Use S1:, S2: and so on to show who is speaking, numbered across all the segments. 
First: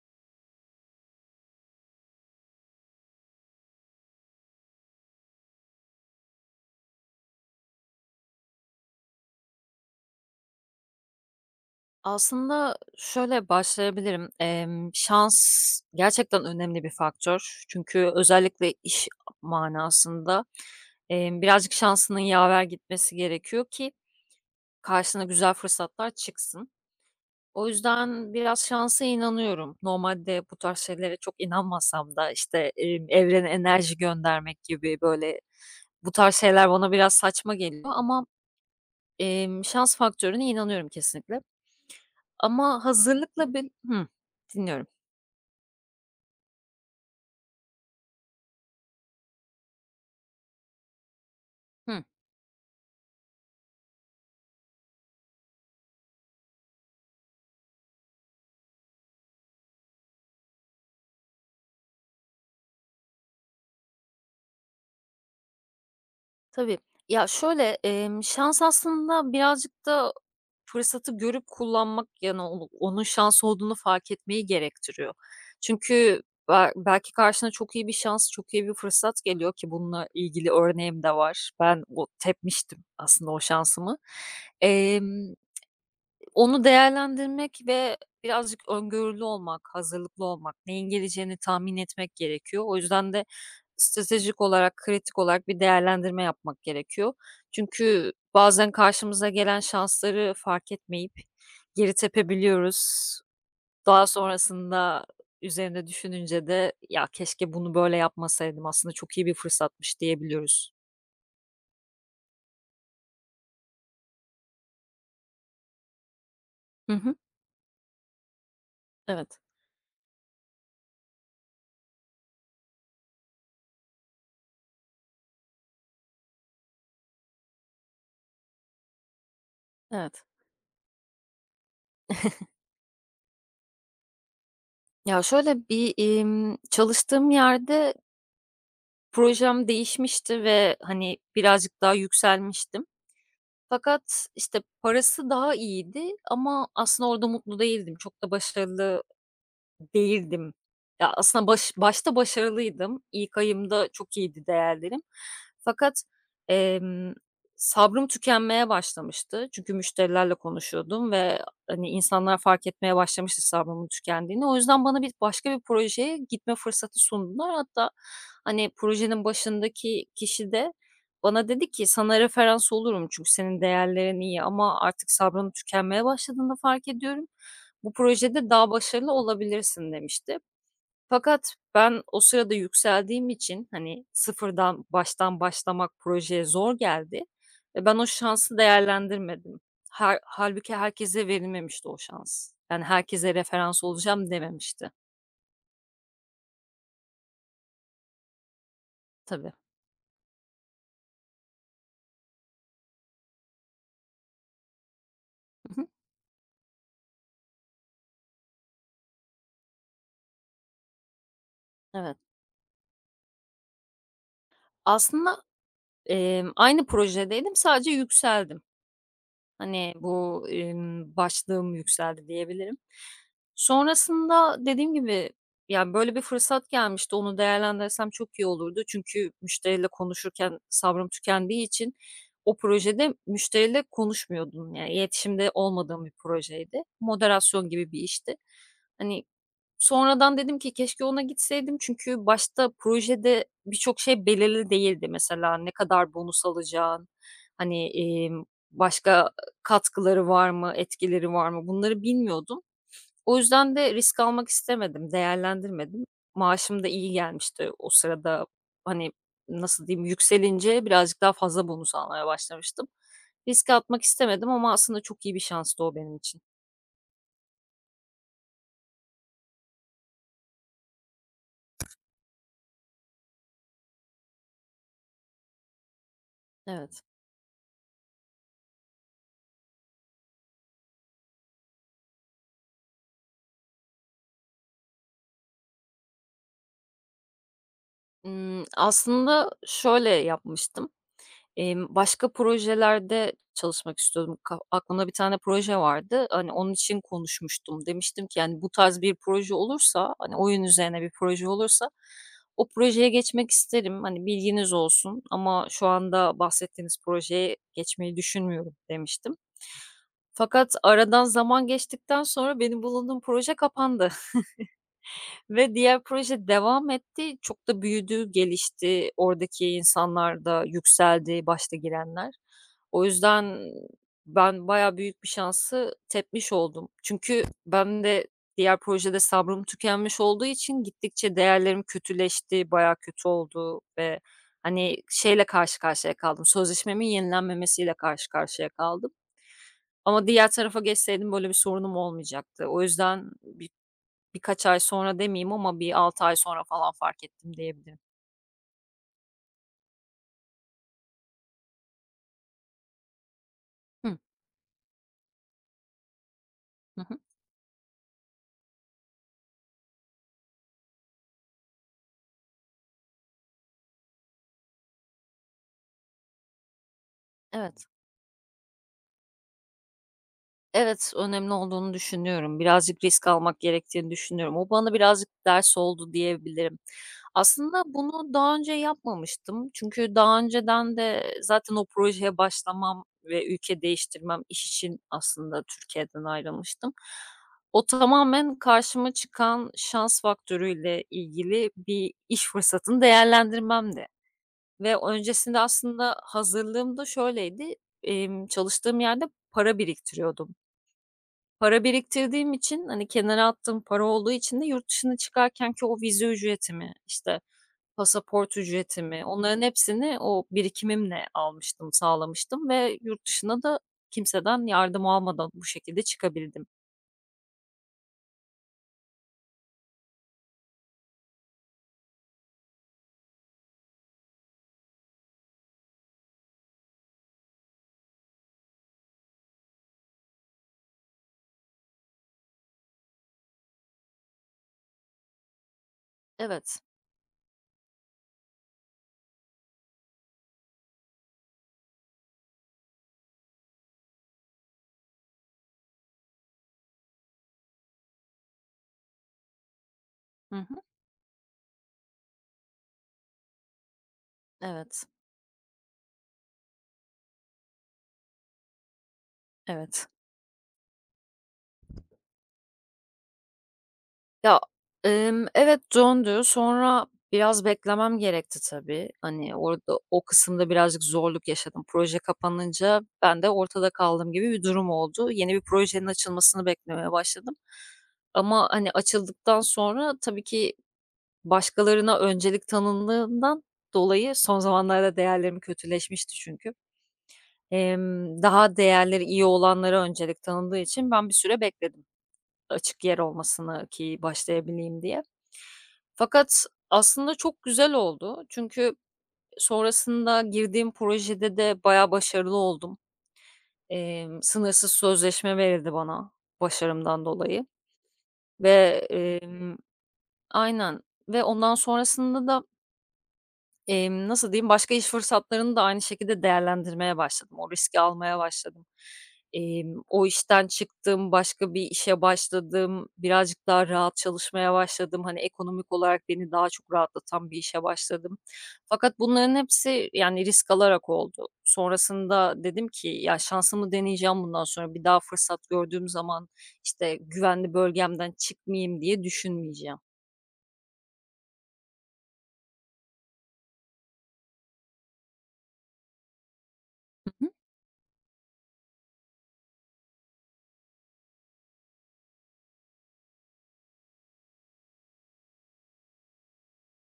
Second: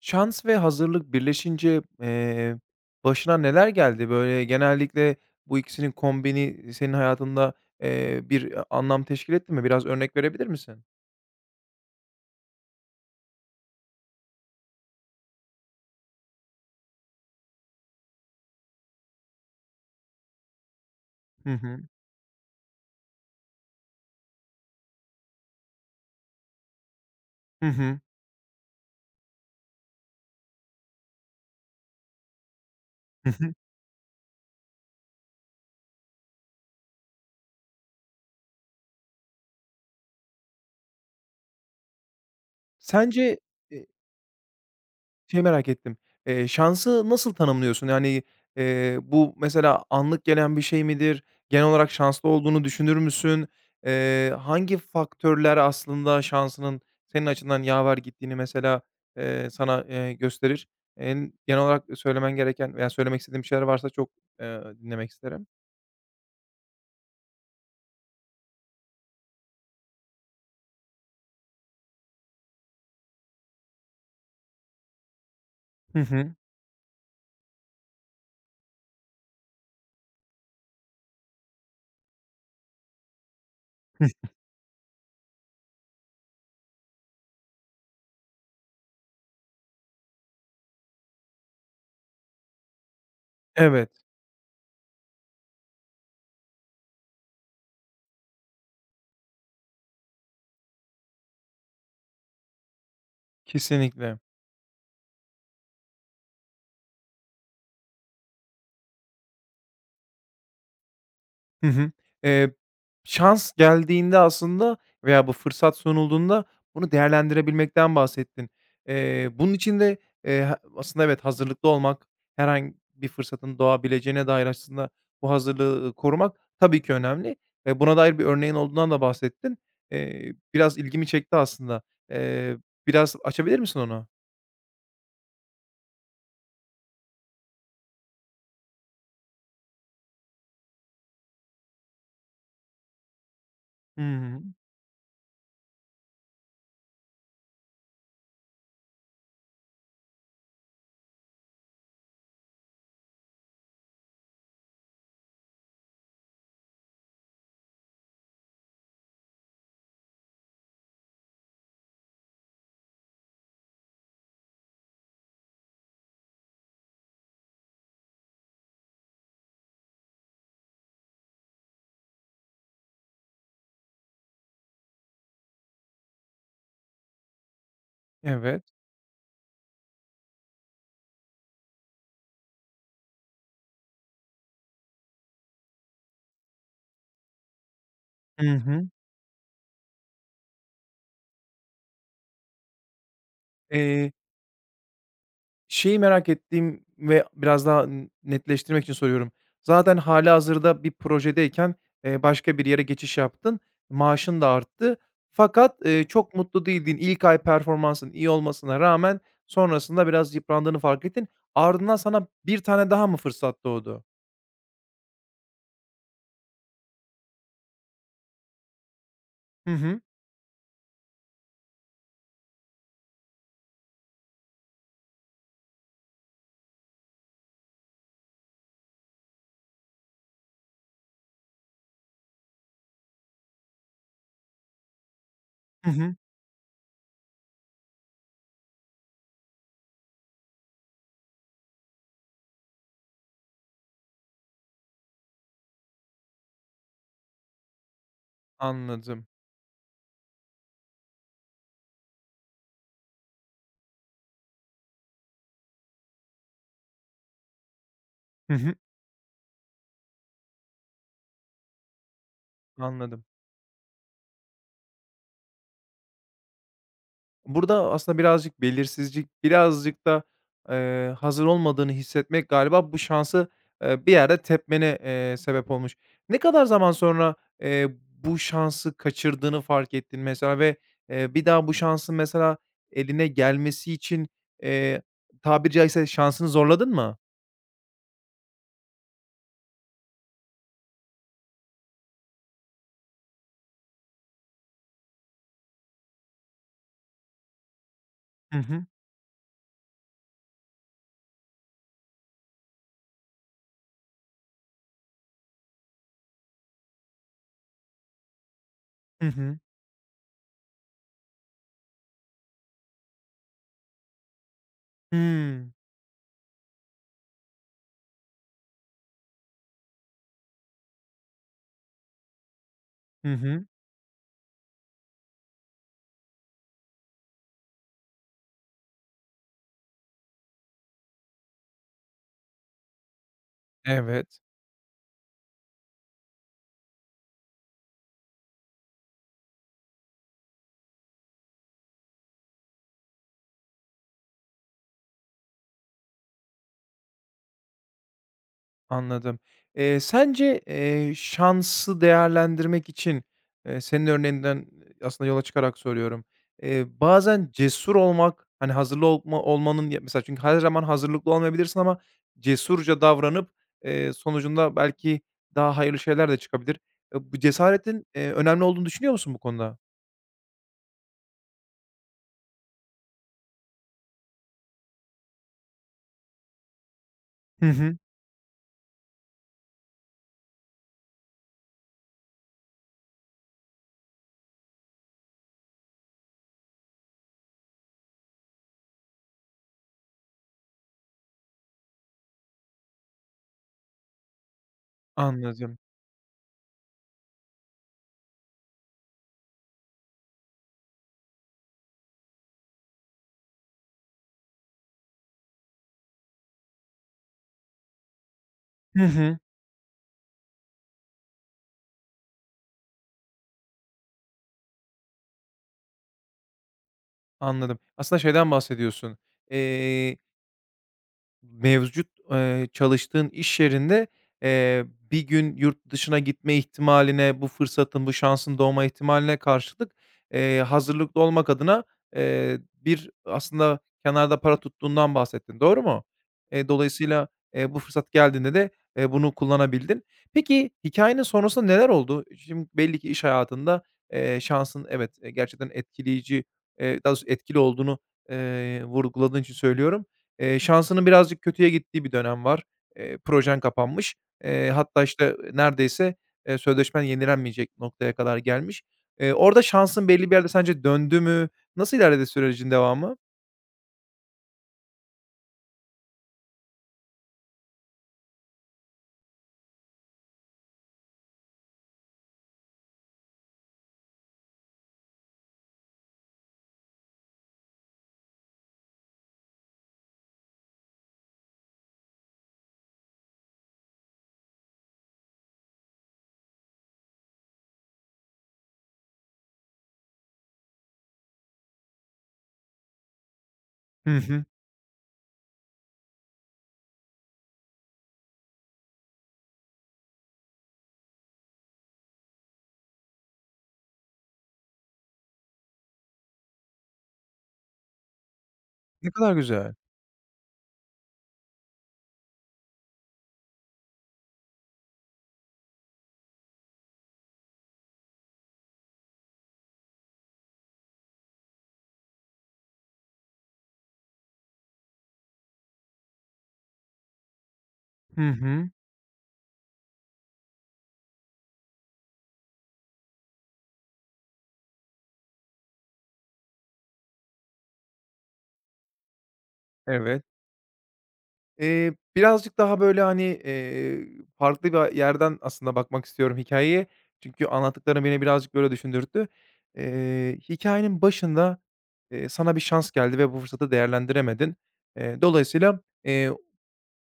S1: Şans ve hazırlık birleşince, başına neler geldi? Böyle, genellikle bu ikisinin kombini senin hayatında, bir anlam teşkil etti mi? Biraz örnek verebilir misin?
S2: Aslında şöyle başlayabilirim. Şans gerçekten önemli bir faktör. Çünkü özellikle iş manasında,
S1: Hı
S2: birazcık
S1: hı.
S2: şansının yaver gitmesi gerekiyor ki karşına güzel fırsatlar çıksın.
S1: Hı
S2: O
S1: hı.
S2: yüzden biraz şansa inanıyorum. Normalde bu tarz şeylere çok inanmasam da, işte,
S1: Hı
S2: evrene
S1: hı.
S2: enerji göndermek gibi, böyle, bu tarz şeyler bana biraz saçma geliyor ama, şans faktörüne inanıyorum kesinlikle. Ama
S1: Sence,
S2: hazırlıkla bir.
S1: eee
S2: Hıh, dinliyorum.
S1: şeyi merak ettim. Şansı nasıl tanımlıyorsun? Yani, bu mesela anlık gelen bir şey midir? Genel olarak
S2: Hıh.
S1: şanslı olduğunu düşünür müsün? Hangi faktörler aslında şansının senin açından yaver gittiğini mesela, sana, gösterir? En genel olarak söylemen gereken veya söylemek istediğin bir şeyler varsa çok, dinlemek isterim.
S2: Tabii. Ya, şöyle, şans aslında birazcık da fırsatı görüp kullanmak, yani, onun şans olduğunu fark etmeyi gerektiriyor.
S1: Hı
S2: Çünkü
S1: hı.
S2: belki karşına çok iyi bir şans, çok iyi bir fırsat geliyor ki bununla ilgili örneğim de var. Ben o tepmiştim aslında o şansımı.
S1: Hıh.
S2: Emm Onu değerlendirmek ve birazcık öngörülü olmak, hazırlıklı olmak, neyin geleceğini tahmin etmek gerekiyor. O yüzden de
S1: Evet,
S2: stratejik olarak, kritik olarak bir değerlendirme yapmak gerekiyor. Çünkü bazen karşımıza gelen şansları fark etmeyip geri tepebiliyoruz. Daha
S1: kesinlikle.
S2: sonrasında üzerinde düşününce de "Ya, keşke bunu böyle yapmasaydım, aslında çok iyi bir fırsatmış." diyebiliyoruz.
S1: Hı hı. Eee, Şans geldiğinde aslında veya bu fırsat sunulduğunda bunu
S2: Hı hı.
S1: değerlendirebilmekten bahsettin.
S2: Evet,
S1: Bunun için de, ha aslında evet, hazırlıklı olmak, herhangi bir fırsatın doğabileceğine dair aslında bu hazırlığı, korumak tabii ki önemli. Buna dair bir örneğin olduğundan da bahsettin.
S2: evet.
S1: Biraz ilgimi çekti aslında. Eee, Biraz açabilir misin onu?
S2: Ya, şöyle bir, çalıştığım yerde projem değişmişti ve, hani, birazcık daha yükselmiştim.
S1: Hı
S2: Fakat,
S1: hı.
S2: işte, parası daha iyiydi ama aslında orada mutlu değildim. Çok da başarılı değildim. Ya, aslında başta başarılıydım. İlk ayımda çok iyiydi değerlerim. Fakat, emm, sabrım tükenmeye başlamıştı. Çünkü müşterilerle konuşuyordum ve, hani, insanlar fark etmeye başlamıştı sabrımın tükendiğini. O yüzden bana bir başka bir projeye gitme fırsatı sundular. Hatta, hani, projenin başındaki kişi de bana dedi ki, "Sana referans olurum çünkü senin değerlerin iyi ama artık sabrım tükenmeye başladığını fark ediyorum. Bu projede daha
S1: Evet.
S2: başarılı olabilirsin demişti." Fakat ben o sırada yükseldiğim için, hani, sıfırdan, baştan başlamak projeye zor geldi ve ben o
S1: Hı
S2: şansı
S1: hı.
S2: değerlendirmedim. Hâlbuki herkese verilmemişti o şans. Yani, herkese referans olacağım dememişti.
S1: Şeyi merak ettiğim ve biraz daha netleştirmek için soruyorum.
S2: Tabii.
S1: Zaten hâlihazırda bir projedeyken, başka bir yere geçiş yaptın, maaşın da arttı fakat,
S2: Hı hı.
S1: çok mutlu değildin. İlk ay performansın iyi olmasına rağmen sonrasında biraz yıprandığını fark ettin. Ardından
S2: Evet.
S1: sana bir tane daha mı fırsat doğdu?
S2: Aslında, aynı projedeydim, sadece yükseldim.
S1: Hı
S2: Hani,
S1: hı.
S2: bu, başlığım yükseldi diyebilirim. Sonrasında dediğim gibi, ya, böyle bir fırsat gelmişti, onu değerlendirsem çok iyi olurdu. Çünkü müşteriyle konuşurken sabrım tükendiği için o projede müşteriyle konuşmuyordum. Yani iletişimde
S1: Hı
S2: olmadığım bir
S1: hı.
S2: projeydi. Moderasyon gibi bir işti. Hani, sonradan dedim ki keşke ona gitseydim çünkü başta projede birçok şey belirli değildi. Mesela ne kadar bonus alacağın, hani,
S1: Anladım.
S2: başka katkıları var mı, etkileri var mı? Bunları bilmiyordum. O yüzden de risk almak istemedim, değerlendirmedim. Maaşım da iyi gelmişti o sırada.
S1: Hı hı.
S2: Hani, nasıl diyeyim, yükselince birazcık daha fazla bonus almaya başlamıştım.
S1: Anladım.
S2: Riske atmak istemedim ama aslında çok iyi bir şanstı o benim için.
S1: Burada aslında birazcık belirsizlik, birazcık da, hazır olmadığını hissetmek galiba bu şansı, bir yerde tepmene, sebep olmuş. Ne kadar zaman
S2: Evet.
S1: sonra, eee, bu şansı kaçırdığını fark ettin mesela ve, bir daha bu şansın mesela eline gelmesi için, eee, tabiri caizse şansını zorladın mı?
S2: Aslında şöyle yapmıştım. Başka projelerde çalışmak istiyordum. Aklımda bir tane proje vardı. Hani, onun için konuşmuştum. Demiştim ki,
S1: Hı
S2: yani, bu
S1: hı.
S2: tarz bir proje olursa, hani, oyun üzerine bir proje olursa o projeye geçmek isterim. Hani, bilginiz olsun ama şu anda bahsettiğiniz projeye geçmeyi düşünmüyorum
S1: Hı
S2: demiştim.
S1: hı.
S2: Fakat aradan zaman geçtikten sonra benim bulunduğum proje kapandı.
S1: Hımm.
S2: Ve diğer proje devam etti. Çok da büyüdü, gelişti. Oradaki insanlar da yükseldi, başta girenler. O
S1: Hı
S2: yüzden
S1: hı.
S2: ben bayağı büyük bir şansı tepmiş oldum. Çünkü ben de diğer projede sabrım tükenmiş olduğu için gittikçe değerlerim kötüleşti, bayağı kötü oldu ve
S1: Evet.
S2: hani şeyle karşı karşıya kaldım. Sözleşmemin yenilenmemesiyle karşı karşıya kaldım. Ama diğer tarafa geçseydim böyle bir sorunum olmayacaktı. O yüzden birkaç ay sonra demeyeyim ama bir 6 ay sonra falan fark ettim diyebilirim.
S1: Anladım. Sence, şansı değerlendirmek için, senin
S2: Hı.
S1: örneğinden aslında yola çıkarak soruyorum.
S2: Hı hı.
S1: Bazen cesur olmak, hani, hazırlı olmanın ya mesela çünkü her zaman hazırlıklı olmayabilirsin ama cesurca davranıp, sonucunda belki daha hayırlı şeyler de çıkabilir. E, bu
S2: Evet.
S1: cesaretin, önemli olduğunu düşünüyor musun bu konuda?
S2: Evet, önemli olduğunu düşünüyorum. Birazcık risk almak gerektiğini düşünüyorum. O bana birazcık ders oldu diyebilirim.
S1: Hı
S2: Aslında
S1: hı.
S2: bunu daha önce yapmamıştım. Çünkü daha önceden de zaten o projeye başlamam ve ülke değiştirmem iş için aslında Türkiye'den ayrılmıştım. O tamamen karşıma çıkan şans faktörüyle ilgili bir iş fırsatını değerlendirmemdi. Ve öncesinde
S1: Anladım.
S2: aslında hazırlığım da şöyleydi, çalıştığım yerde para biriktiriyordum. Para biriktirdiğim için, hani, kenara attığım para olduğu için de yurt dışına çıkarken ki o vize ücretimi, işte, pasaport
S1: Hı
S2: ücretimi,
S1: hı.
S2: onların hepsini o birikimimle almıştım, sağlamıştım ve yurt dışına da kimseden yardım almadan bu şekilde çıkabildim.
S1: Anladım. Aslında şeyden bahsediyorsun. Mevcut, çalıştığın iş yerinde, eee, bir gün yurt dışına gitme ihtimaline, bu fırsatın, bu şansın doğma ihtimaline karşılık, hazırlıklı olmak adına, eee, bir aslında kenarda para tuttuğundan bahsettin, doğru mu?
S2: Evet.
S1: Dolayısıyla, bu fırsat geldiğinde de, bunu kullanabildin. Peki, hikâyenin sonrasında neler oldu? Şimdi belli ki iş hayatında, şansın evet, gerçekten etkileyici, daha doğrusu etkili olduğunu, vurguladığın için söylüyorum.
S2: Hı hı.
S1: Şansının birazcık kötüye gittiği bir dönem var. Projen kapanmış. Hatta,
S2: Evet.
S1: işte, neredeyse, sözleşmen yenilenmeyecek noktaya kadar gelmiş. Orada
S2: Evet.
S1: şansın belli bir yerde sence döndü mü? Nasıl ilerledi sürecin devamı?
S2: Ya, evet, döndü. Sonra biraz beklemem gerekti tabii. Hani, orada o kısımda birazcık zorluk yaşadım. Proje kapanınca ben de ortada kaldığım gibi bir durum oldu. Yeni bir projenin açılmasını beklemeye başladım. Ama, hani, açıldıktan sonra tabii ki başkalarına öncelik tanındığından dolayı son zamanlarda değerlerim kötüleşmişti çünkü. Daha değerleri iyi olanlara öncelik tanındığı için ben bir süre bekledim açık yer olmasını
S1: Hı
S2: ki
S1: hı.
S2: başlayabileyim diye. Fakat aslında çok güzel oldu. Çünkü sonrasında girdiğim projede de bayağı başarılı oldum. Sınırsız sözleşme verildi bana başarımdan dolayı ve,
S1: Ne kadar güzel.
S2: emm aynen ve ondan sonrasında da nasıl diyeyim, başka iş fırsatlarını da aynı şekilde değerlendirmeye başladım. O riski almaya başladım. O işten çıktım, başka bir işe başladım, birazcık daha rahat çalışmaya başladım. Hani, ekonomik olarak beni daha çok rahatlatan bir işe
S1: Hı
S2: başladım.
S1: hı.
S2: Fakat bunların hepsi, yani, risk alarak oldu. Sonrasında dedim ki, "Ya, şansımı deneyeceğim bundan sonra. Bir daha fırsat gördüğüm zaman, işte, güvenli bölgemden çıkmayayım." diye düşünmeyeceğim.
S1: Evet. Birazcık daha, böyle, hani, farklı bir yerden aslında bakmak istiyorum hikâyeye.
S2: Hı
S1: Çünkü
S2: hı.
S1: anlattıkların beni birazcık böyle düşündürttü. Hikâyenin başında, sana bir şans geldi ve bu fırsatı değerlendiremedin. Dolayısıyla,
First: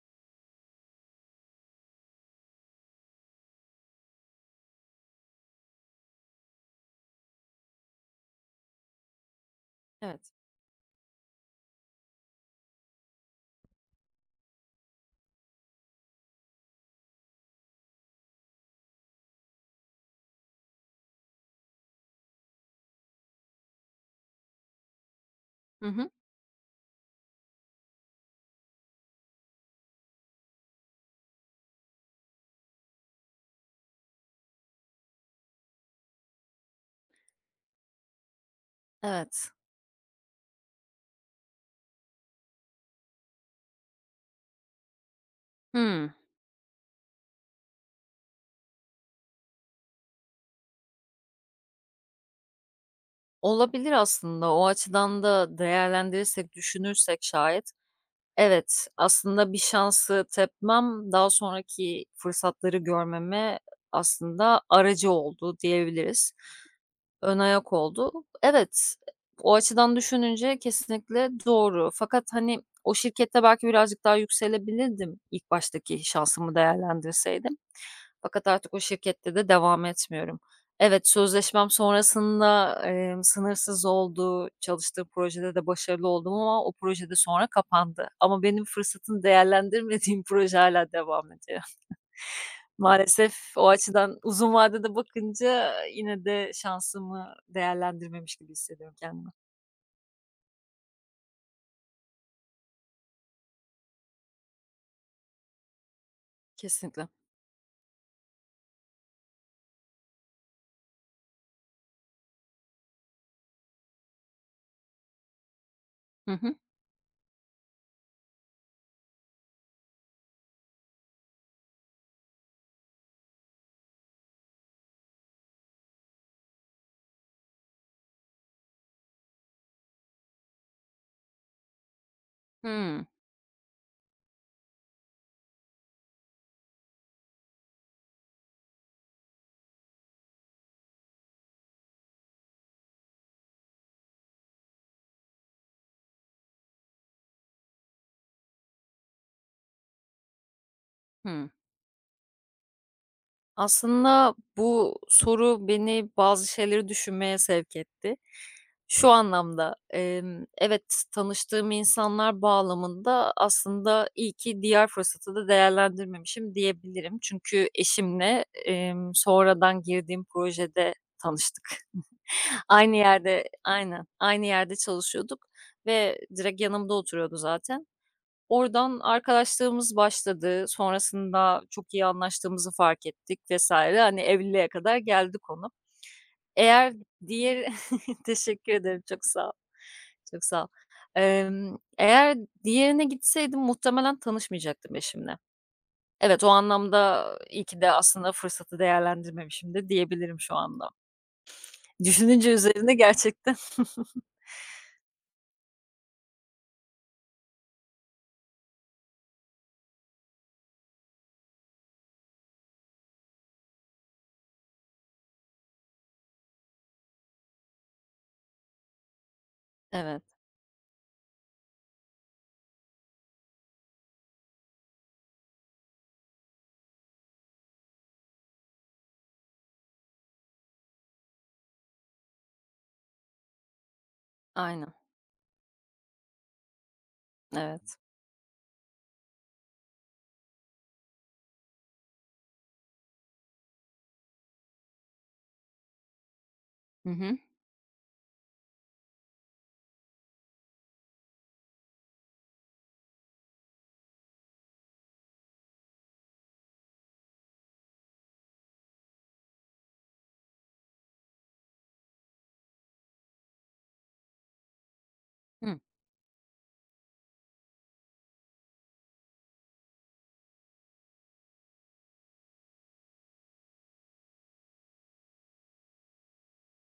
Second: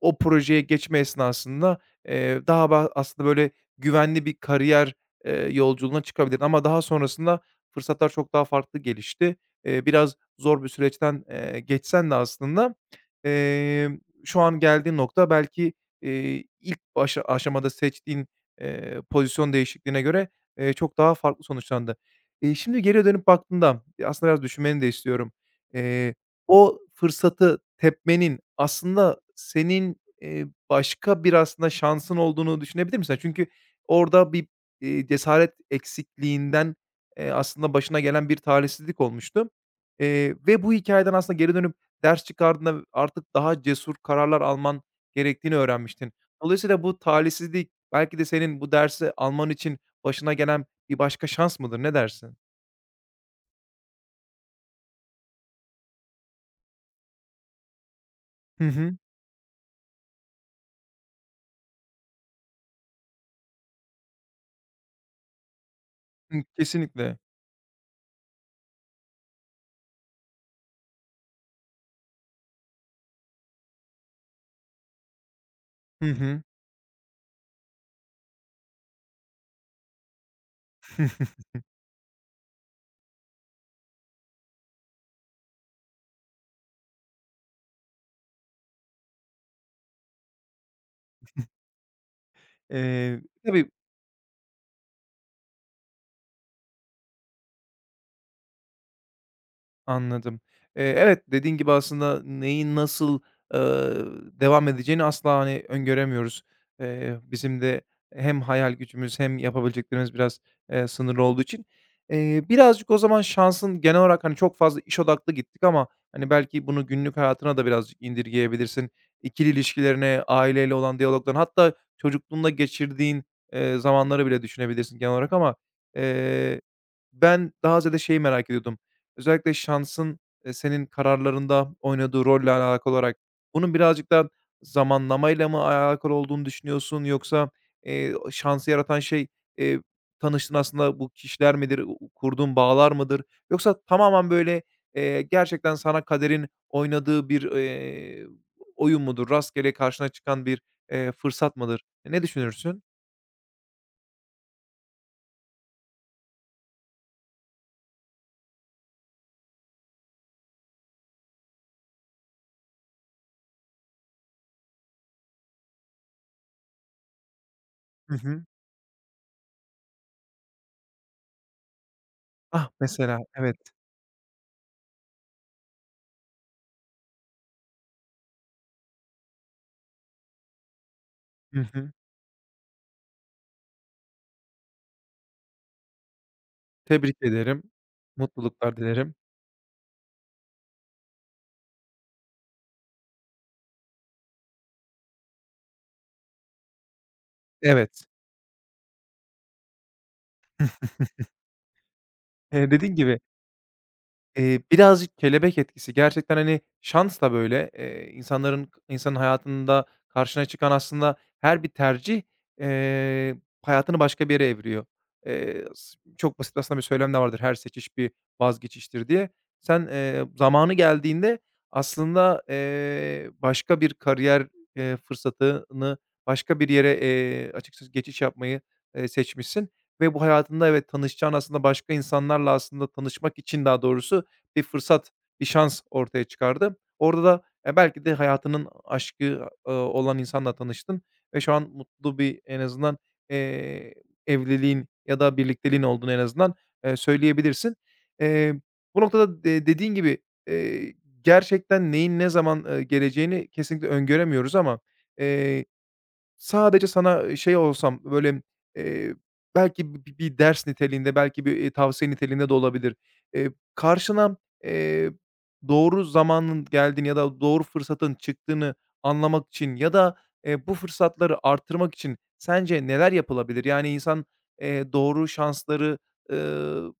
S1: o projeye geçme esnasında, daha aslında böyle güvenli bir kariyer, yolculuğuna çıkabilirdin ama daha sonrasında fırsatlar çok daha farklı gelişti. Biraz
S2: Evet.
S1: zor bir süreçten, geçsen de aslında, emm, şu an geldiğin nokta belki, ilk aşamada seçtiğin, pozisyon değişikliğine göre, çok daha farklı sonuçlandı. Şimdi geriye dönüp baktığında, aslında biraz düşünmeni de istiyorum.
S2: Hı hı.
S1: Eee O fırsatı tepmenin aslında senin, başka bir aslında şansın olduğunu düşünebilir misin? Çünkü orada bir, cesaret eksikliğinden, aslında başına gelen bir talihsizlik
S2: Evet.
S1: olmuştu, ve bu hikâyeden aslında geri dönüp ders çıkardığında artık daha cesur kararlar alman gerektiğini
S2: Hıı.
S1: öğrenmiştin. Dolayısıyla bu talihsizlik belki de senin bu dersi alman için başına gelen bir başka şans mıdır? Ne dersin?
S2: Olabilir aslında. O açıdan da değerlendirirsek, düşünürsek şayet,
S1: Hı
S2: evet,
S1: hı.
S2: aslında bir şansı tepmem, daha sonraki fırsatları görmeme aslında aracı oldu diyebiliriz.
S1: Hıı, kesinlikle.
S2: Ön ayak oldu. Evet, o açıdan düşününce kesinlikle doğru. Fakat, hani, o şirkette belki birazcık daha yükselebilirdim ilk baştaki
S1: Hı hı.
S2: şansımı değerlendirseydim. Fakat artık o şirkette de devam etmiyorum. Evet, sözleşmem sonrasında, sınırsız oldu. Çalıştığım projede de başarılı oldum ama o projede sonra kapandı. Ama benim fırsatını değerlendirmediğim proje hâlâ devam ediyor. Maalesef o
S1: Tabii.
S2: açıdan uzun vadede bakınca yine de şansımı değerlendirmemiş gibi hissediyorum kendimi.
S1: Anladım. Evet, dediğin gibi aslında neyin nasıl, devam edeceğini asla, hani, öngöremiyoruz.
S2: Kesinlikle.
S1: Bizim de hem hayal gücümüz hem yapabileceklerimiz biraz, sınırlı olduğu için. Birazcık o zaman şansın genel olarak, hani, çok fazla iş odaklı gittik ama, hani,
S2: Hı hı.
S1: belki bunu günlük hayatına da birazcık indirgeyebilirsin. İkili ilişkilerine, aileyle olan diyaloglarına hatta çocukluğunda geçirdiğin, zamanları bile düşünebilirsin genel olarak ama, eee, ben daha ziyade şeyi merak ediyordum. Özellikle şansın, senin kararlarında oynadığı rolle alakalı
S2: Hı.
S1: olarak bunun birazcık da zamanlamayla mı alakalı olduğunu düşünüyorsun yoksa, o şansı yaratan şey, eee, tanıştığın aslında bu kişiler midir, kurduğun bağlar mıdır yoksa tamamen, böyle, gerçekten sana kaderin oynadığı bir, oyun mudur, rastgele karşına çıkan bir,
S2: Hımm.
S1: fırsat mıdır? E, ne düşünürsün?
S2: Aslında bu soru beni bazı şeyleri düşünmeye sevk etti. Şu anlamda, evet, tanıştığım insanlar bağlamında aslında iyi ki diğer fırsatı da değerlendirmemişim diyebilirim. Çünkü
S1: Hı
S2: eşimle,
S1: hı.
S2: sonradan girdiğim projede tanıştık.
S1: Ah,
S2: Aynı
S1: mesela,
S2: yerde
S1: evet.
S2: aynen, aynı yerde çalışıyorduk ve direkt yanımda oturuyordu zaten. Oradan arkadaşlığımız başladı.
S1: Hı
S2: Sonrasında
S1: hı.
S2: çok iyi anlaştığımızı fark ettik vesaire. Hani evliliğe kadar geldi konu. Eğer
S1: Tebrik ederim.
S2: diğer teşekkür
S1: Mutluluklar
S2: ederim,
S1: dilerim.
S2: çok sağ ol. Çok sağ ol. Eğer diğerine gitseydim muhtemelen tanışmayacaktım eşimle. Evet, o anlamda iyi ki de
S1: Evet.
S2: aslında fırsatı değerlendirmemişim de diyebilirim şu anda. Düşününce üzerine
S1: Dediğin gibi,
S2: gerçekten.
S1: Birazcık kelebek etkisi. Gerçekten, hani, şans da böyle, insanın hayatında karşına çıkan aslında her bir tercih, eee, hayatını başka bir yere eviriyor. S Çok basit aslında bir söylem de vardır, "Her seçiş bir vazgeçiştir." diye. Sen,
S2: Evet,
S1: zamanı geldiğinde aslında, başka bir kariyer, fırsatını, başka bir yere, açıkçası geçiş yapmayı, seçmişsin ve bu hayatında evet, tanışacağın aslında başka insanlarla aslında tanışmak için daha doğrusu bir
S2: aynen.
S1: fırsat, bir şans ortaya çıkardı. Orada da,
S2: Evet.
S1: belki de hayatının aşkı, olan insanla tanıştın ve şu an mutlu bir en azından, eee, evliliğin ya da birlikteliğin olduğunu en azından,
S2: Hı hı.
S1: söyleyebilirsin. Eee, Bu noktada de dediğin gibi, eee, gerçekten neyin ne zaman, geleceğini kesinlikle öngöremiyoruz ama, eee sadece sana şey olsam, böyle, eee, belki bir ders niteliğinde, belki bir, tavsiye niteliğinde de olabilir. Karşına, eee,
S2: Hımm.
S1: doğru zamanın geldiğini ya da doğru fırsatın çıktığını anlamak için ya da, bu fırsatları arttırmak için sence neler yapılabilir? Yani insan, doğru şansları, ııı,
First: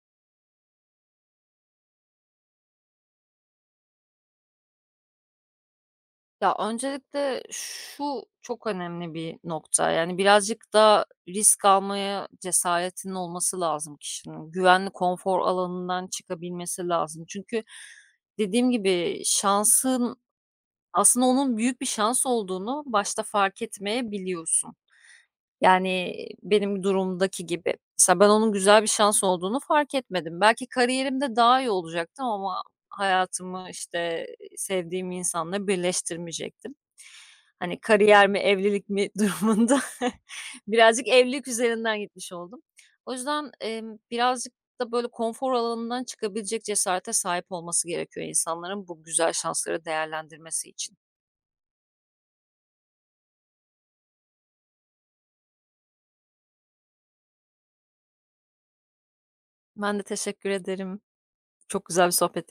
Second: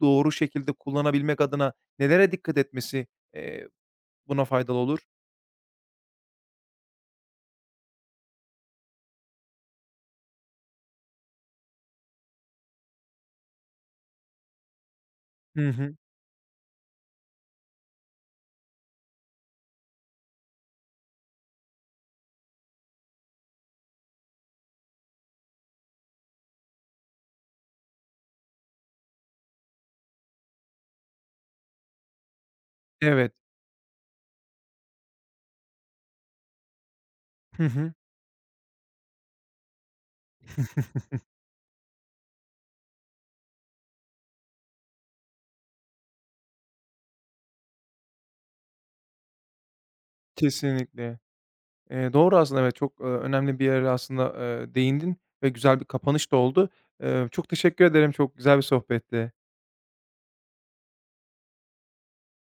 S1: doğru şekilde kullanabilmek adına nelere dikkat etmesi, eee, buna faydalı olur?
S2: Ya, öncelikle şu çok önemli bir nokta, yani, birazcık da risk almaya cesaretinin olması lazım kişinin. Güvenli konfor
S1: Hı hı.
S2: alanından çıkabilmesi lazım. Çünkü dediğim gibi şansın aslında onun büyük bir şans olduğunu başta fark etmeyebiliyorsun. Yani, benim durumdaki gibi. Mesela ben onun güzel bir şans olduğunu fark etmedim. Belki kariyerimde daha iyi olacaktım ama
S1: Evet.
S2: hayatımı, işte, sevdiğim insanla birleştirmeyecektim.
S1: Hı
S2: Hani,
S1: hı.
S2: kariyer mi, evlilik mi durumunda birazcık evlilik üzerinden gitmiş oldum. O yüzden, birazcık da, böyle, konfor alanından çıkabilecek cesarete sahip olması gerekiyor insanların bu güzel şansları değerlendirmesi için.
S1: Kesinlikle. Doğru aslında evet, çok, önemli bir yere aslında, değindin ve güzel bir kapanış da oldu. Çok teşekkür ederim, çok güzel bir sohbetti.
S2: Ben de teşekkür ederim. Çok güzel bir sohbet